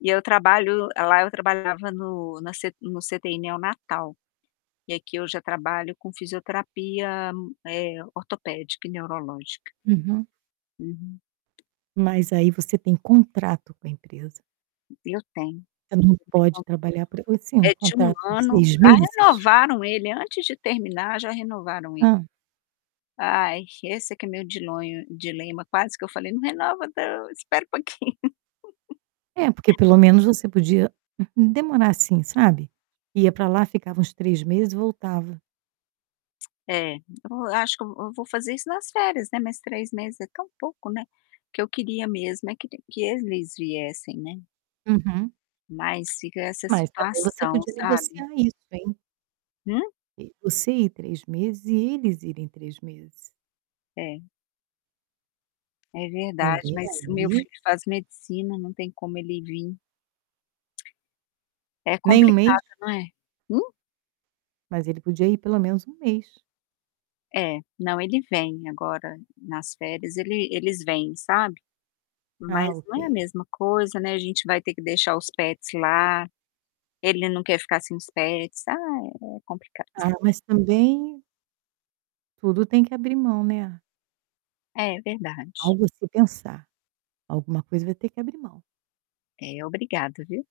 Eu trabalho lá eu trabalhava no na no CTI neonatal. E aqui eu já trabalho com fisioterapia, eh, ortopédica e neurológica. Uhum. Uhum. Mas aí, você tem contrato com a empresa? Eu tenho. Ah, não Eu tenho um pode contrato, trabalhar pra você um eh, de 1 contrato de ano, 6 já meses? renovaram ele. Antes de terminar, já renovaram ele. Hã. Ai, esse que é meu diloi dilema. Quase que eu falei: "Não renova não, espera um pouquinho". É, porque pelo menos você podia, hum, demorar, assim, sabe. Ia para lá, ficava uns 3 meses e voltava. É, eu acho que eu eu vou fazer isso nas férias, né, mas 3 meses é tão pouco, né. O que eu queria mesmo é que que eles viessem, né? Uhum. Mas fica essa Mas também, você situação, podia sabe? negociar isso, hein? Hum? Ok, você ir 3 meses e eles irem 3 meses. É. É verdade, Também, mas o meu aí filho faz medicina, não tem como ele vim. É Nem 1 mês? complicado, não é? Hum? Mas ele podia ir pelo menos 1 mês. É. Não, ele vem agora nas férias ele eles vêm, sabe. Mas Ah, não é a ok. mesma coisa, né, a gente vai ter que deixar os pets lá. Ele não quer ficar sem os pets, ah, é complicado. Ah, mas, também Tudo tem que abrir mão, né? É verdade. Algo a se pensar. Alguma coisa vai ter que abrir mão. É, obrigada, viu.